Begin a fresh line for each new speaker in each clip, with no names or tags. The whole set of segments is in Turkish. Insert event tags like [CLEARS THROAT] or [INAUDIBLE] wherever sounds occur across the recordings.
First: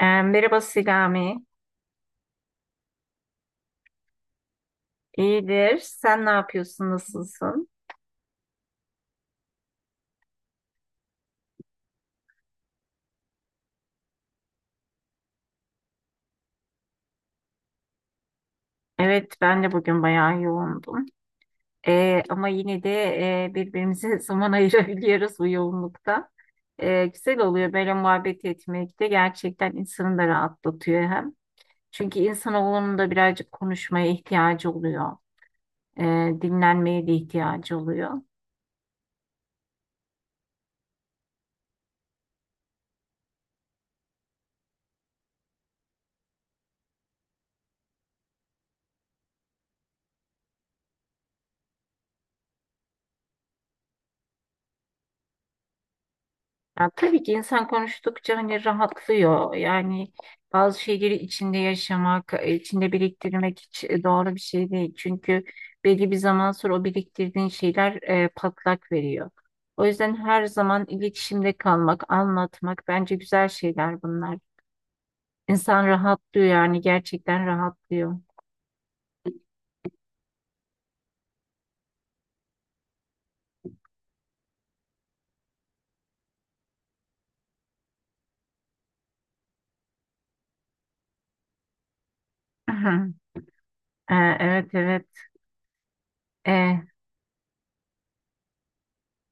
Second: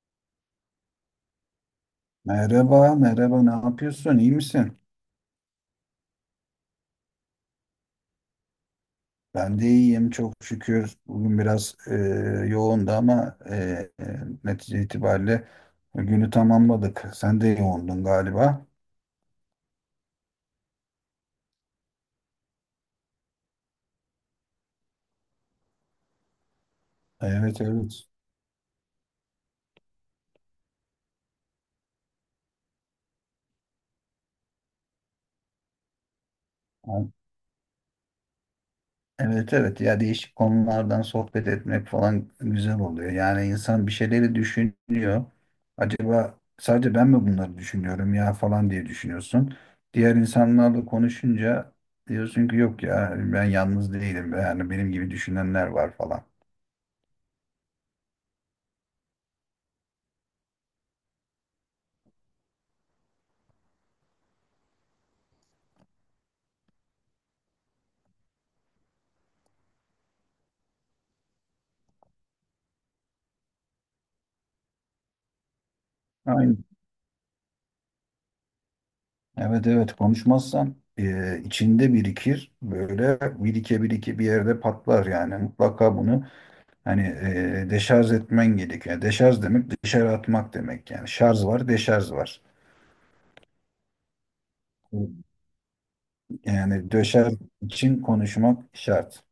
Merhaba Selami.
Merhaba, merhaba. Ne yapıyorsun? İyi misin?
İyidir. Sen ne yapıyorsun? Nasılsın?
Ben de iyiyim, çok şükür. Bugün biraz yoğundu ama e, netice itibariyle günü tamamladık. Sen de yoğundun galiba.
Evet, ben de bugün bayağı yoğundum. Ama yine de birbirimize [LAUGHS] zaman ayırabiliyoruz bu yoğunlukta. Güzel
Evet,
oluyor böyle
evet.
muhabbet etmek de gerçekten insanı da rahatlatıyor hem. Çünkü insanoğlunun da birazcık konuşmaya ihtiyacı oluyor. e, Dinlenmeye de ihtiyacı oluyor.
Evet, evet, ya değişik konulardan sohbet etmek falan güzel oluyor. Yani insan bir şeyleri düşünüyor. Acaba sadece ben mi bunları düşünüyorum ya falan diye düşünüyorsun. Diğer insanlarla konuşunca diyorsun ki yok ya ben yalnız değilim. Yani benim gibi düşünenler var falan.
Ya tabii ki insan konuştukça hani rahatlıyor. Yani bazı şeyleri içinde yaşamak, içinde biriktirmek hiç doğru bir şey değil. Çünkü belli bir zaman sonra o biriktirdiğin şeyler patlak veriyor. O yüzden her zaman iletişimde kalmak, anlatmak bence güzel şeyler bunlar. İnsan rahatlıyor
Aynen.
yani gerçekten rahatlıyor.
Evet, evet, konuşmazsan içinde birikir. Böyle birike birike bir yerde patlar yani. Mutlaka bunu hani, deşarj etmen gerekiyor. Yani deşarj demek dışarı atmak demek yani. Şarj var, deşarj var.
Aha. Ee, evet, evet. Ee,
Yani döşer için konuşmak şart.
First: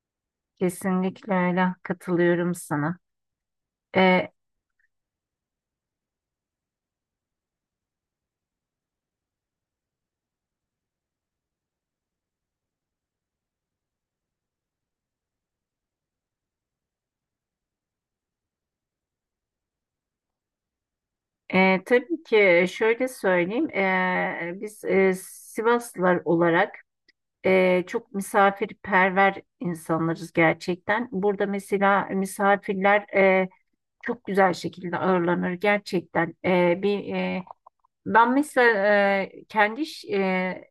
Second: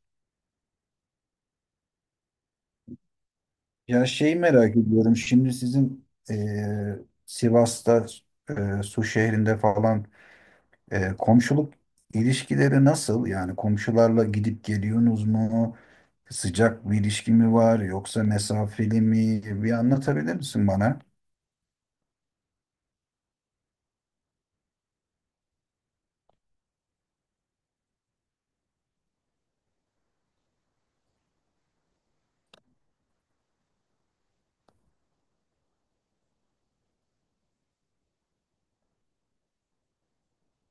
Kesinlikle öyle, katılıyorum sana.
Ya
Ee,
şeyi merak ediyorum. Şimdi sizin Sivas'ta Su şehrinde falan komşuluk ilişkileri nasıl? Yani komşularla gidip geliyorsunuz mu? Sıcak bir ilişki mi var yoksa mesafeli mi? Bir anlatabilir misin bana?
tabii ki şöyle söyleyeyim. Biz Sivaslılar olarak çok misafirperver insanlarız gerçekten. Burada mesela misafirler çok güzel şekilde ağırlanır gerçekten. Ben mesela e, kendi ş- e,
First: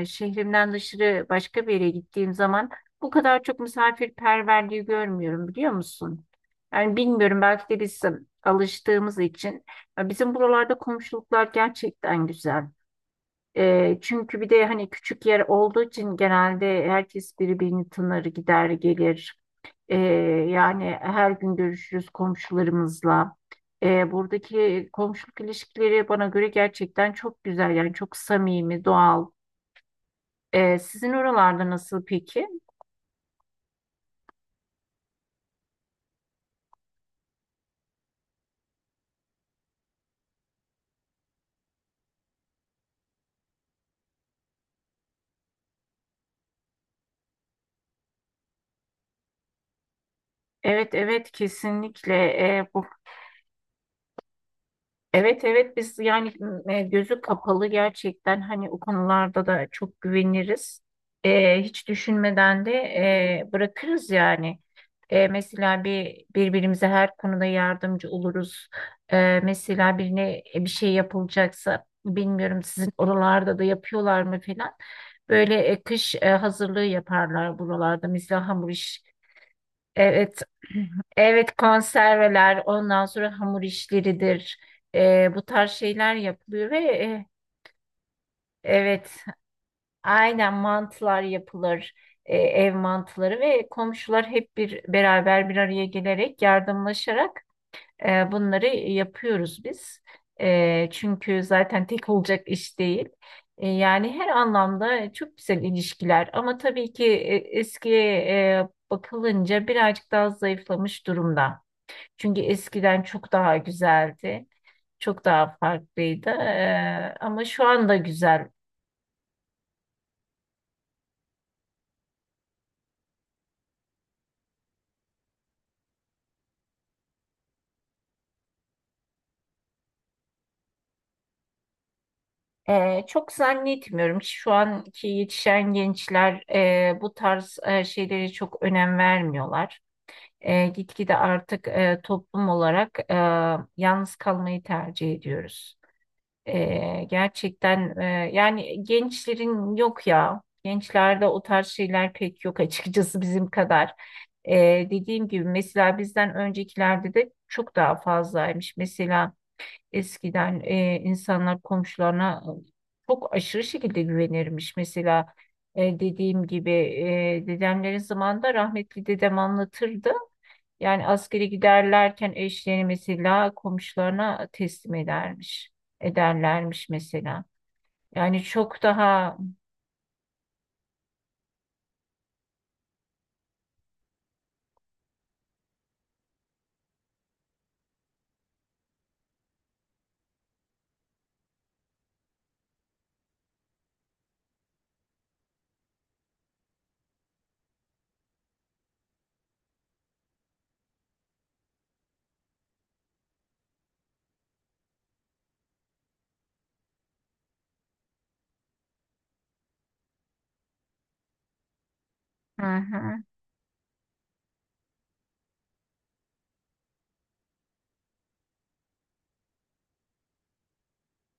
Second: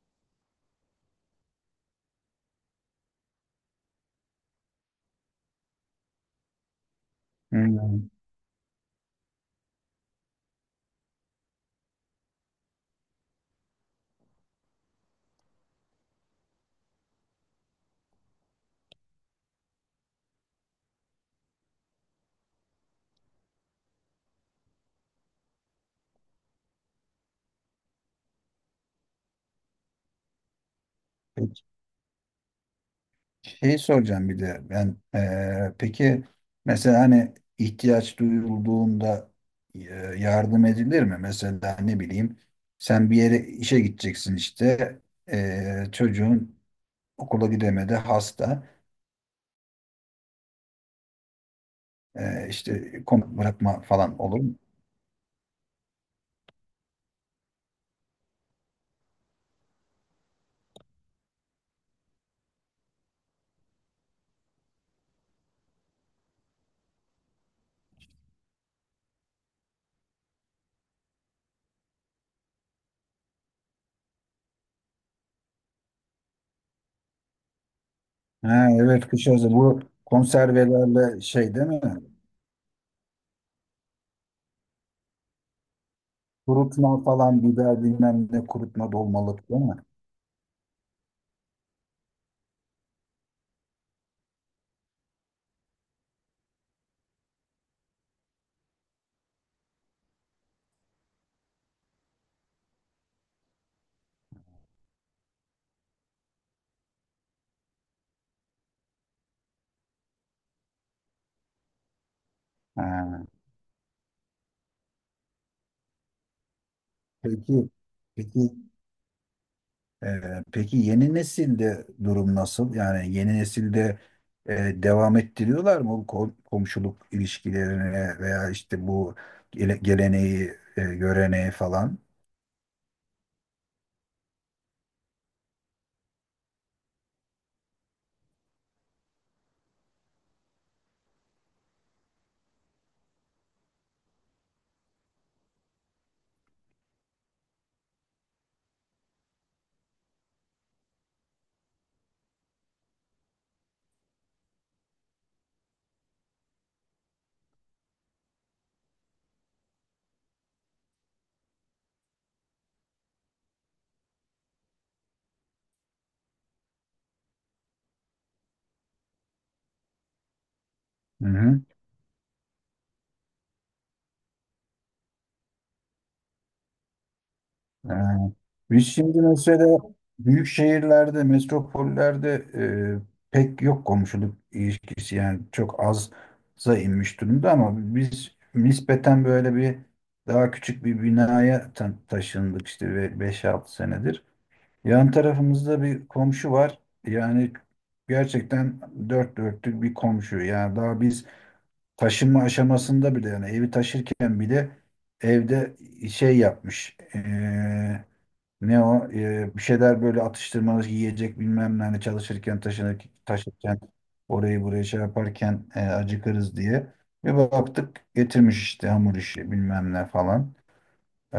e, şehrimden dışarı başka bir yere gittiğim zaman bu kadar çok misafirperverliği görmüyorum biliyor musun? Yani bilmiyorum, belki de biz
Hmm.
alıştığımız için. Bizim buralarda komşuluklar gerçekten güzel. Çünkü bir de hani küçük yer olduğu için genelde herkes birbirini tanır, gider gelir. E, Yani her gün görüşürüz komşularımızla. Buradaki komşuluk ilişkileri bana göre gerçekten çok güzel. Yani çok samimi, doğal. Sizin
Peki,
oralarda nasıl peki?
şey soracağım bir de ben peki mesela hani ihtiyaç duyulduğunda yardım edilir mi? Mesela ne bileyim sen bir yere işe gideceksin işte çocuğun okula gidemedi, hasta.
Evet, evet, kesinlikle. Bu
İşte komut bırakma falan olur mu?
Evet, evet, biz yani gözü kapalı gerçekten hani o konularda da çok güveniriz. Hiç düşünmeden de bırakırız yani. E, mesela birbirimize her konuda yardımcı oluruz. Mesela birine bir şey yapılacaksa bilmiyorum sizin oralarda da yapıyorlar mı falan. Böyle kış hazırlığı yaparlar buralarda. Mesela
Ha,
hamur iş.
evet, kış hazır bu
Evet, [CLEARS THROAT]
konservelerle şey
evet
değil mi?
konserveler, ondan sonra hamur işleridir. Bu tarz şeyler yapılıyor ve
Kurutma falan, biber bilmem ne kurutma,
evet,
dolmalık değil mi?
aynen mantılar yapılır. Ev mantıları ve komşular hep bir beraber bir araya gelerek yardımlaşarak bunları yapıyoruz biz. Çünkü zaten tek olacak iş değil. Yani her anlamda çok güzel ilişkiler. Ama tabii ki eskiye bakılınca birazcık daha zayıflamış durumda. Çünkü eskiden
Ha,
çok daha güzeldi. Çok daha farklıydı. Ama şu
peki,
anda
peki
güzel.
peki, yeni nesilde durum nasıl? Yani yeni nesilde e, devam ettiriyorlar mı bu komşuluk ilişkilerini veya işte bu geleneği, göreneği falan?
Çok zannetmiyorum ki şu anki yetişen gençler bu tarz şeylere çok önem vermiyorlar. Gitgide artık toplum olarak yalnız kalmayı tercih ediyoruz. Gerçekten yani gençlerin, yok ya. Gençlerde o tarz şeyler pek yok açıkçası bizim kadar. Dediğim gibi mesela bizden öncekilerde de çok daha fazlaymış. Mesela eskiden insanlar komşularına çok aşırı şekilde güvenirmiş. Mesela dediğim gibi dedemlerin zamanında rahmetli dedem anlatırdı. Yani
Hı
askeri
hı.
giderlerken eşlerini mesela komşularına teslim edermiş. Ederlermiş mesela.
Ee,
Yani çok
Biz şimdi
daha.
mesela büyük şehirlerde, metropollerde pek yok komşuluk ilişkisi, yani çok azza inmiş durumda, ama biz nispeten böyle bir daha küçük bir binaya taşındık işte 5-6 senedir. Yan tarafımızda bir komşu var. Yani gerçekten dört dörtlük bir komşu. Yani daha biz taşınma aşamasında bile, yani evi taşırken bile, evde şey yapmış. Ne o? Bir şeyler, böyle atıştırmalık yiyecek bilmem ne, hani çalışırken
Hı
taşınır,
hı.
taşırken orayı buraya şey yaparken acıkırız diye. Bir baktık getirmiş işte hamur işi bilmem ne falan. Ee,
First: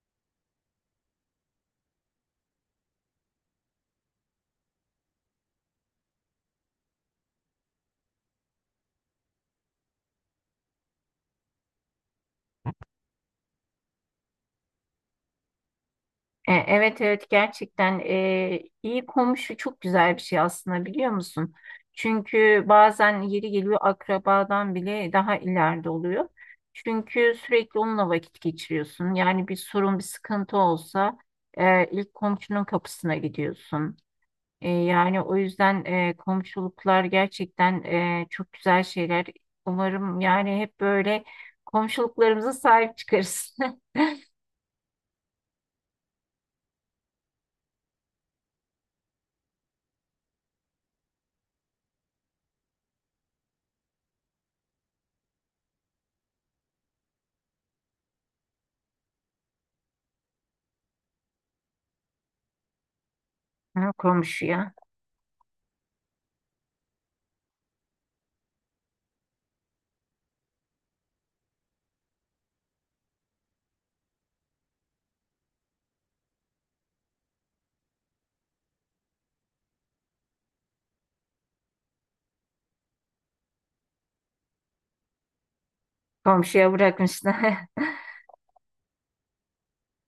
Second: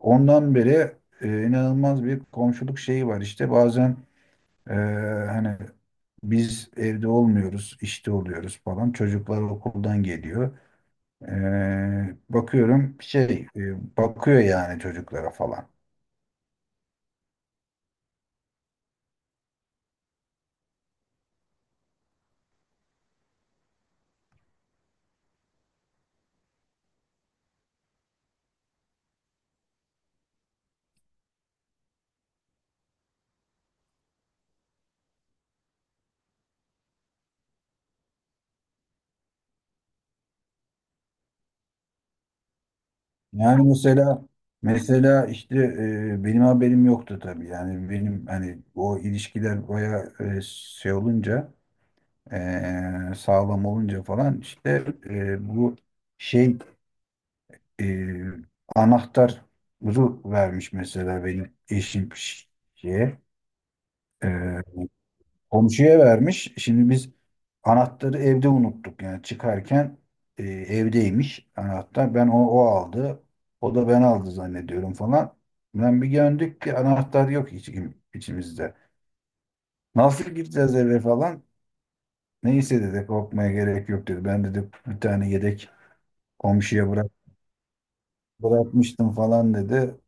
Ondan beri inanılmaz bir komşuluk şeyi var. İşte bazen e, hani biz evde olmuyoruz, işte oluyoruz falan, çocuklar okuldan geliyor. Bakıyorum şey, bakıyor yani çocuklara falan.
Evet, evet, gerçekten iyi komşu çok güzel bir şey aslında, biliyor musun? Çünkü bazen yeri geliyor akrabadan bile daha ileride oluyor. Çünkü sürekli onunla vakit geçiriyorsun. Yani bir sorun bir sıkıntı olsa ilk komşunun kapısına gidiyorsun. Yani o yüzden komşuluklar gerçekten çok güzel şeyler. Umarım yani hep böyle komşuluklarımıza sahip çıkarız.
Yani
[LAUGHS]
mesela, işte benim haberim yoktu tabii. Yani benim, hani o ilişkiler baya şey olunca, sağlam olunca falan, işte bu şey, e, anahtarı vermiş mesela benim eşim şeye.
Ha,
e,
komşuya.
Komşuya vermiş. Şimdi biz anahtarı evde unuttuk. Yani çıkarken evdeymiş anahtar. Ben o aldı. O da ben aldı zannediyorum falan. Ben bir döndük ki anahtar yok hiç, içimizde. Nasıl gireceğiz eve falan? Neyse, dedi, korkmaya gerek yok dedi. Ben dedi bir tane yedek
Komşuya
komşuya
bırakmışlar. [LAUGHS]
bırakmıştım falan dedi.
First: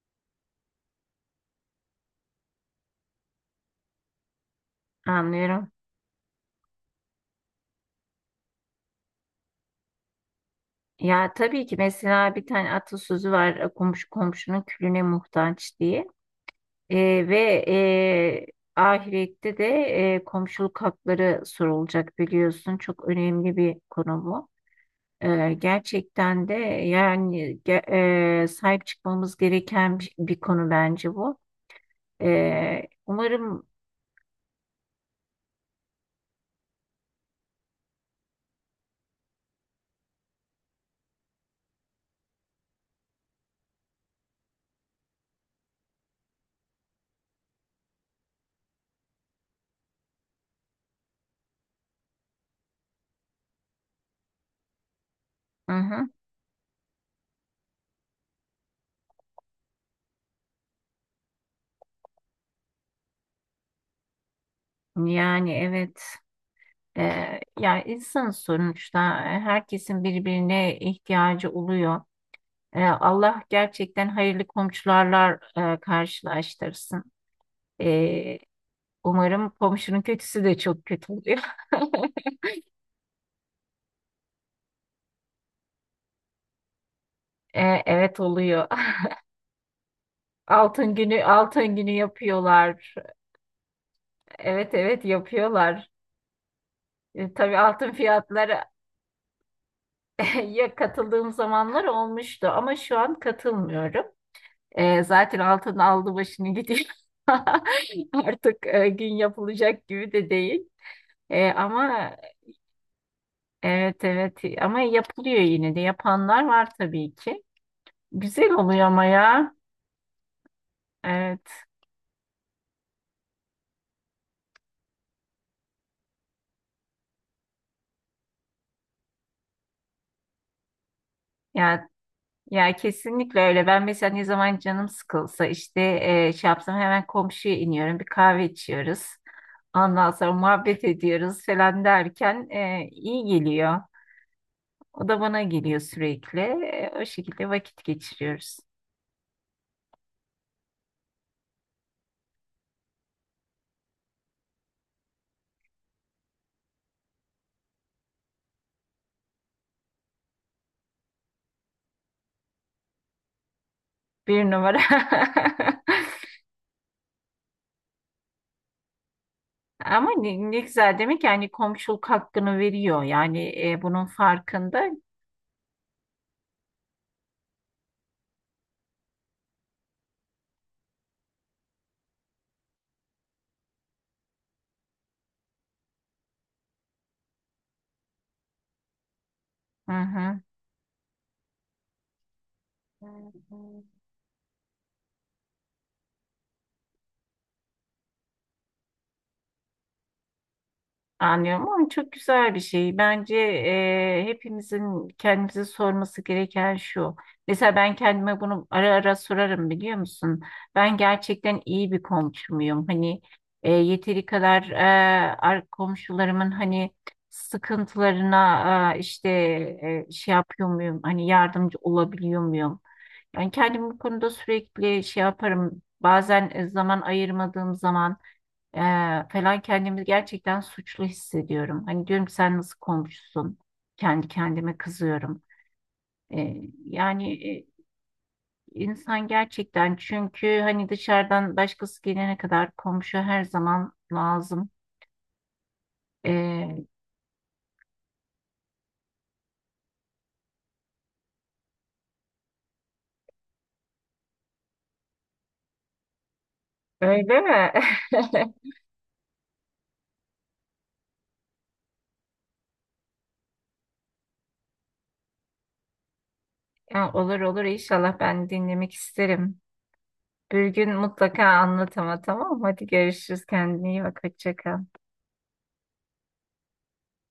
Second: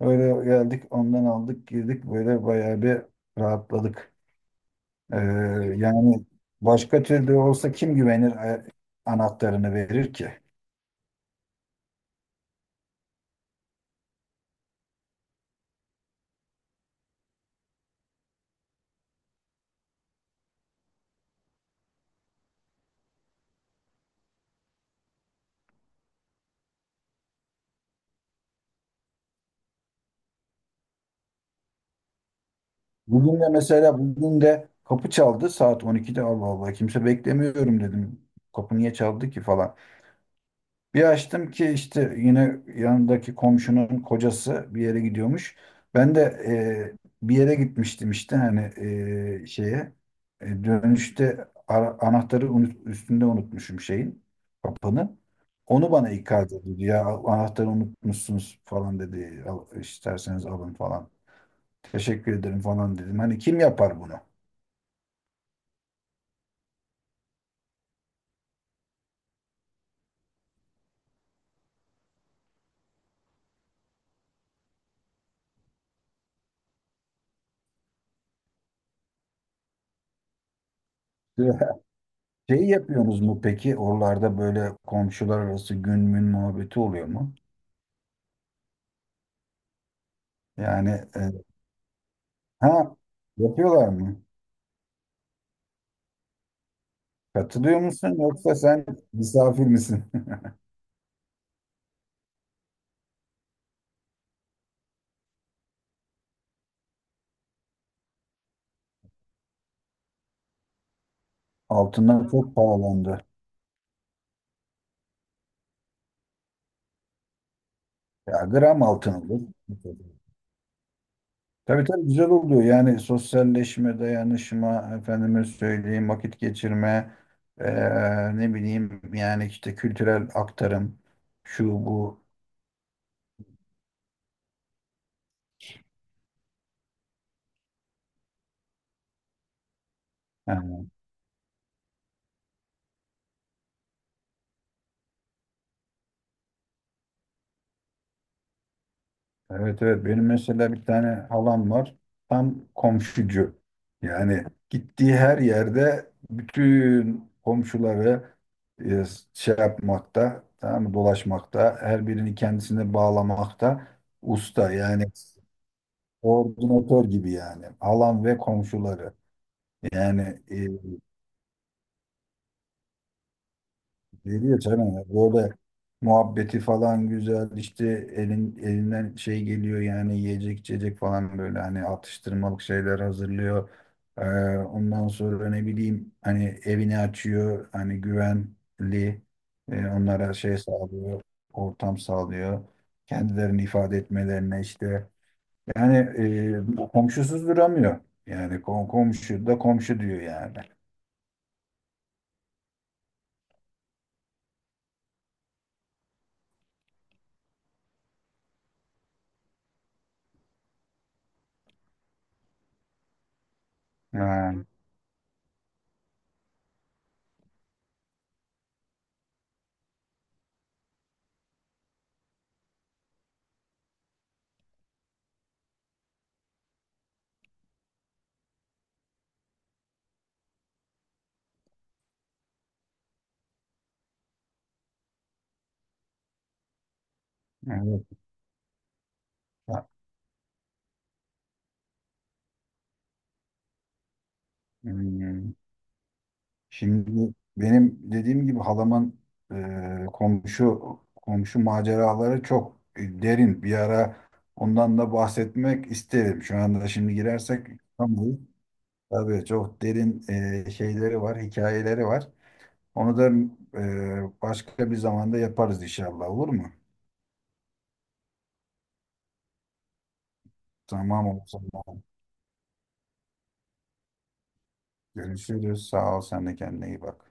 Öyle geldik, ondan aldık, girdik, böyle bayağı bir rahatladık. Ee,
Anlıyorum.
Yani başka türlü olsa kim güvenir, anahtarını verir ki?
Ya tabii ki mesela bir tane atasözü var. Komşu komşunun külüne muhtaç" diye. E, ve e, Ahirette de komşuluk hakları sorulacak, biliyorsun. Çok önemli bir konu bu. Gerçekten de yani sahip çıkmamız gereken bir konu bence bu. Ee,
Bugün de
umarım
mesela, bugün de kapı çaldı saat 12'de. Allah Allah, kimse beklemiyorum dedim. Kapı niye çaldı ki falan. Bir açtım ki işte yine yanındaki komşunun kocası bir yere gidiyormuş. Ben de bir yere gitmiştim işte, hani şeye. Dönüşte anahtarı üstünde unutmuşum şeyin, kapının.
Hı
Onu
hı,
bana ikaz ediyordu. Ya, anahtarı unutmuşsunuz falan dedi. Al, isterseniz alın falan. Teşekkür ederim falan dedim. Hani kim yapar bunu?
yani evet. Yani insan sonuçta herkesin birbirine ihtiyacı oluyor. Allah gerçekten hayırlı komşularla karşılaştırsın. Ee, Umarım. Komşunun kötüsü de çok kötü oluyor. [LAUGHS]
[LAUGHS] Şeyi yapıyorsunuz mu peki? Oralarda böyle komşular arası gün mün muhabbeti oluyor mu?
Evet, oluyor. [LAUGHS]
Yani
Altın
e,
günü altın günü yapıyorlar.
ha, yapıyorlar mı?
Evet, evet, yapıyorlar. Tabii
Katılıyor
altın
musun yoksa
fiyatları.
sen misafir misin?
[LAUGHS] Ya katıldığım zamanlar olmuştu ama şu an katılmıyorum. Zaten altın aldı başını gidiyor. [LAUGHS] Artık gün yapılacak gibi de değil. E,
[LAUGHS]
ama
Altınlar çok pahalandı.
Evet, evet, ama yapılıyor yine de, yapanlar var tabii ki.
Ya
Güzel oluyor
gram
ama
altın olur.
ya. Evet.
Tabii, tabii, güzel oluyor. Yani sosyalleşme, dayanışma, efendime söyleyeyim, vakit geçirme, ne bileyim yani işte kültürel aktarım, şu
Ya,
bu.
ya kesinlikle öyle. Ben mesela ne zaman canım sıkılsa işte şey yapsam hemen komşuya iniyorum. Bir kahve içiyoruz. Ondan sonra muhabbet ediyoruz falan derken iyi geliyor. O da bana geliyor sürekli. O şekilde vakit geçiriyoruz.
Evet, evet, benim mesela bir tane halam var, tam komşucu. Yani gittiği her yerde bütün komşuları e, şey yapmakta, tamam mı, dolaşmakta, her birini kendisine bağlamakta
Bir
usta
numara.
yani.
[LAUGHS]
Koordinatör gibi yani, halam ve komşuları.
Ama
Yani
ne, ne güzel, demek yani komşuluk hakkını veriyor. Yani bunun
veriyor tabii.
farkında.
Ya, böyle muhabbeti falan güzel. İşte elin, elinden şey geliyor yani, yiyecek içecek falan, böyle hani atıştırmalık şeyler hazırlıyor. Ee, Ondan sonra, ne bileyim, hani evini açıyor. Hani güvenli onlara
Hı
şey sağlıyor. Ortam sağlıyor.
hı.
Kendilerini ifade etmelerine, işte. Yani komşusuz duramıyor. Yani komşu da komşu diyor yani.
Anlıyorum, ama çok güzel bir şey. Bence hepimizin kendimize sorması gereken şu: mesela ben kendime bunu ara ara sorarım, biliyor musun? Ben gerçekten iyi bir komşu muyum? Hani yeteri
Ha,
kadar komşularımın hani sıkıntılarına işte şey yapıyor muyum? Hani yardımcı olabiliyor muyum? Ben kendimi bu konuda sürekli şey yaparım. Bazen zaman ayırmadığım zaman ee, falan kendimi gerçekten suçlu hissediyorum. Hani diyorum ki sen nasıl komşusun? Kendi kendime kızıyorum. Ee, yani e,
evet.
insan
Ha,
gerçekten, çünkü hani dışarıdan başkası gelene kadar komşu her zaman lazım.
hmm.
Ee,
Şimdi benim dediğim gibi halamın komşu komşu maceraları çok derin. Bir ara ondan da bahsetmek isterim. Şu anda şimdi
Öyle
girersek
mi?
tam bu.
[LAUGHS]
Tabii çok derin şeyleri var, hikayeleri var. Onu da başka bir zamanda yaparız inşallah, olur mu?
Ya, olur olur, inşallah ben dinlemek isterim. Bir gün
Tamam
mutlaka
o
anlat
zaman.
ama. Tamam, hadi görüşürüz. Kendine iyi bak. Hoşça kal.
Görüşürüz. Sağ ol. Sen de kendine iyi bak.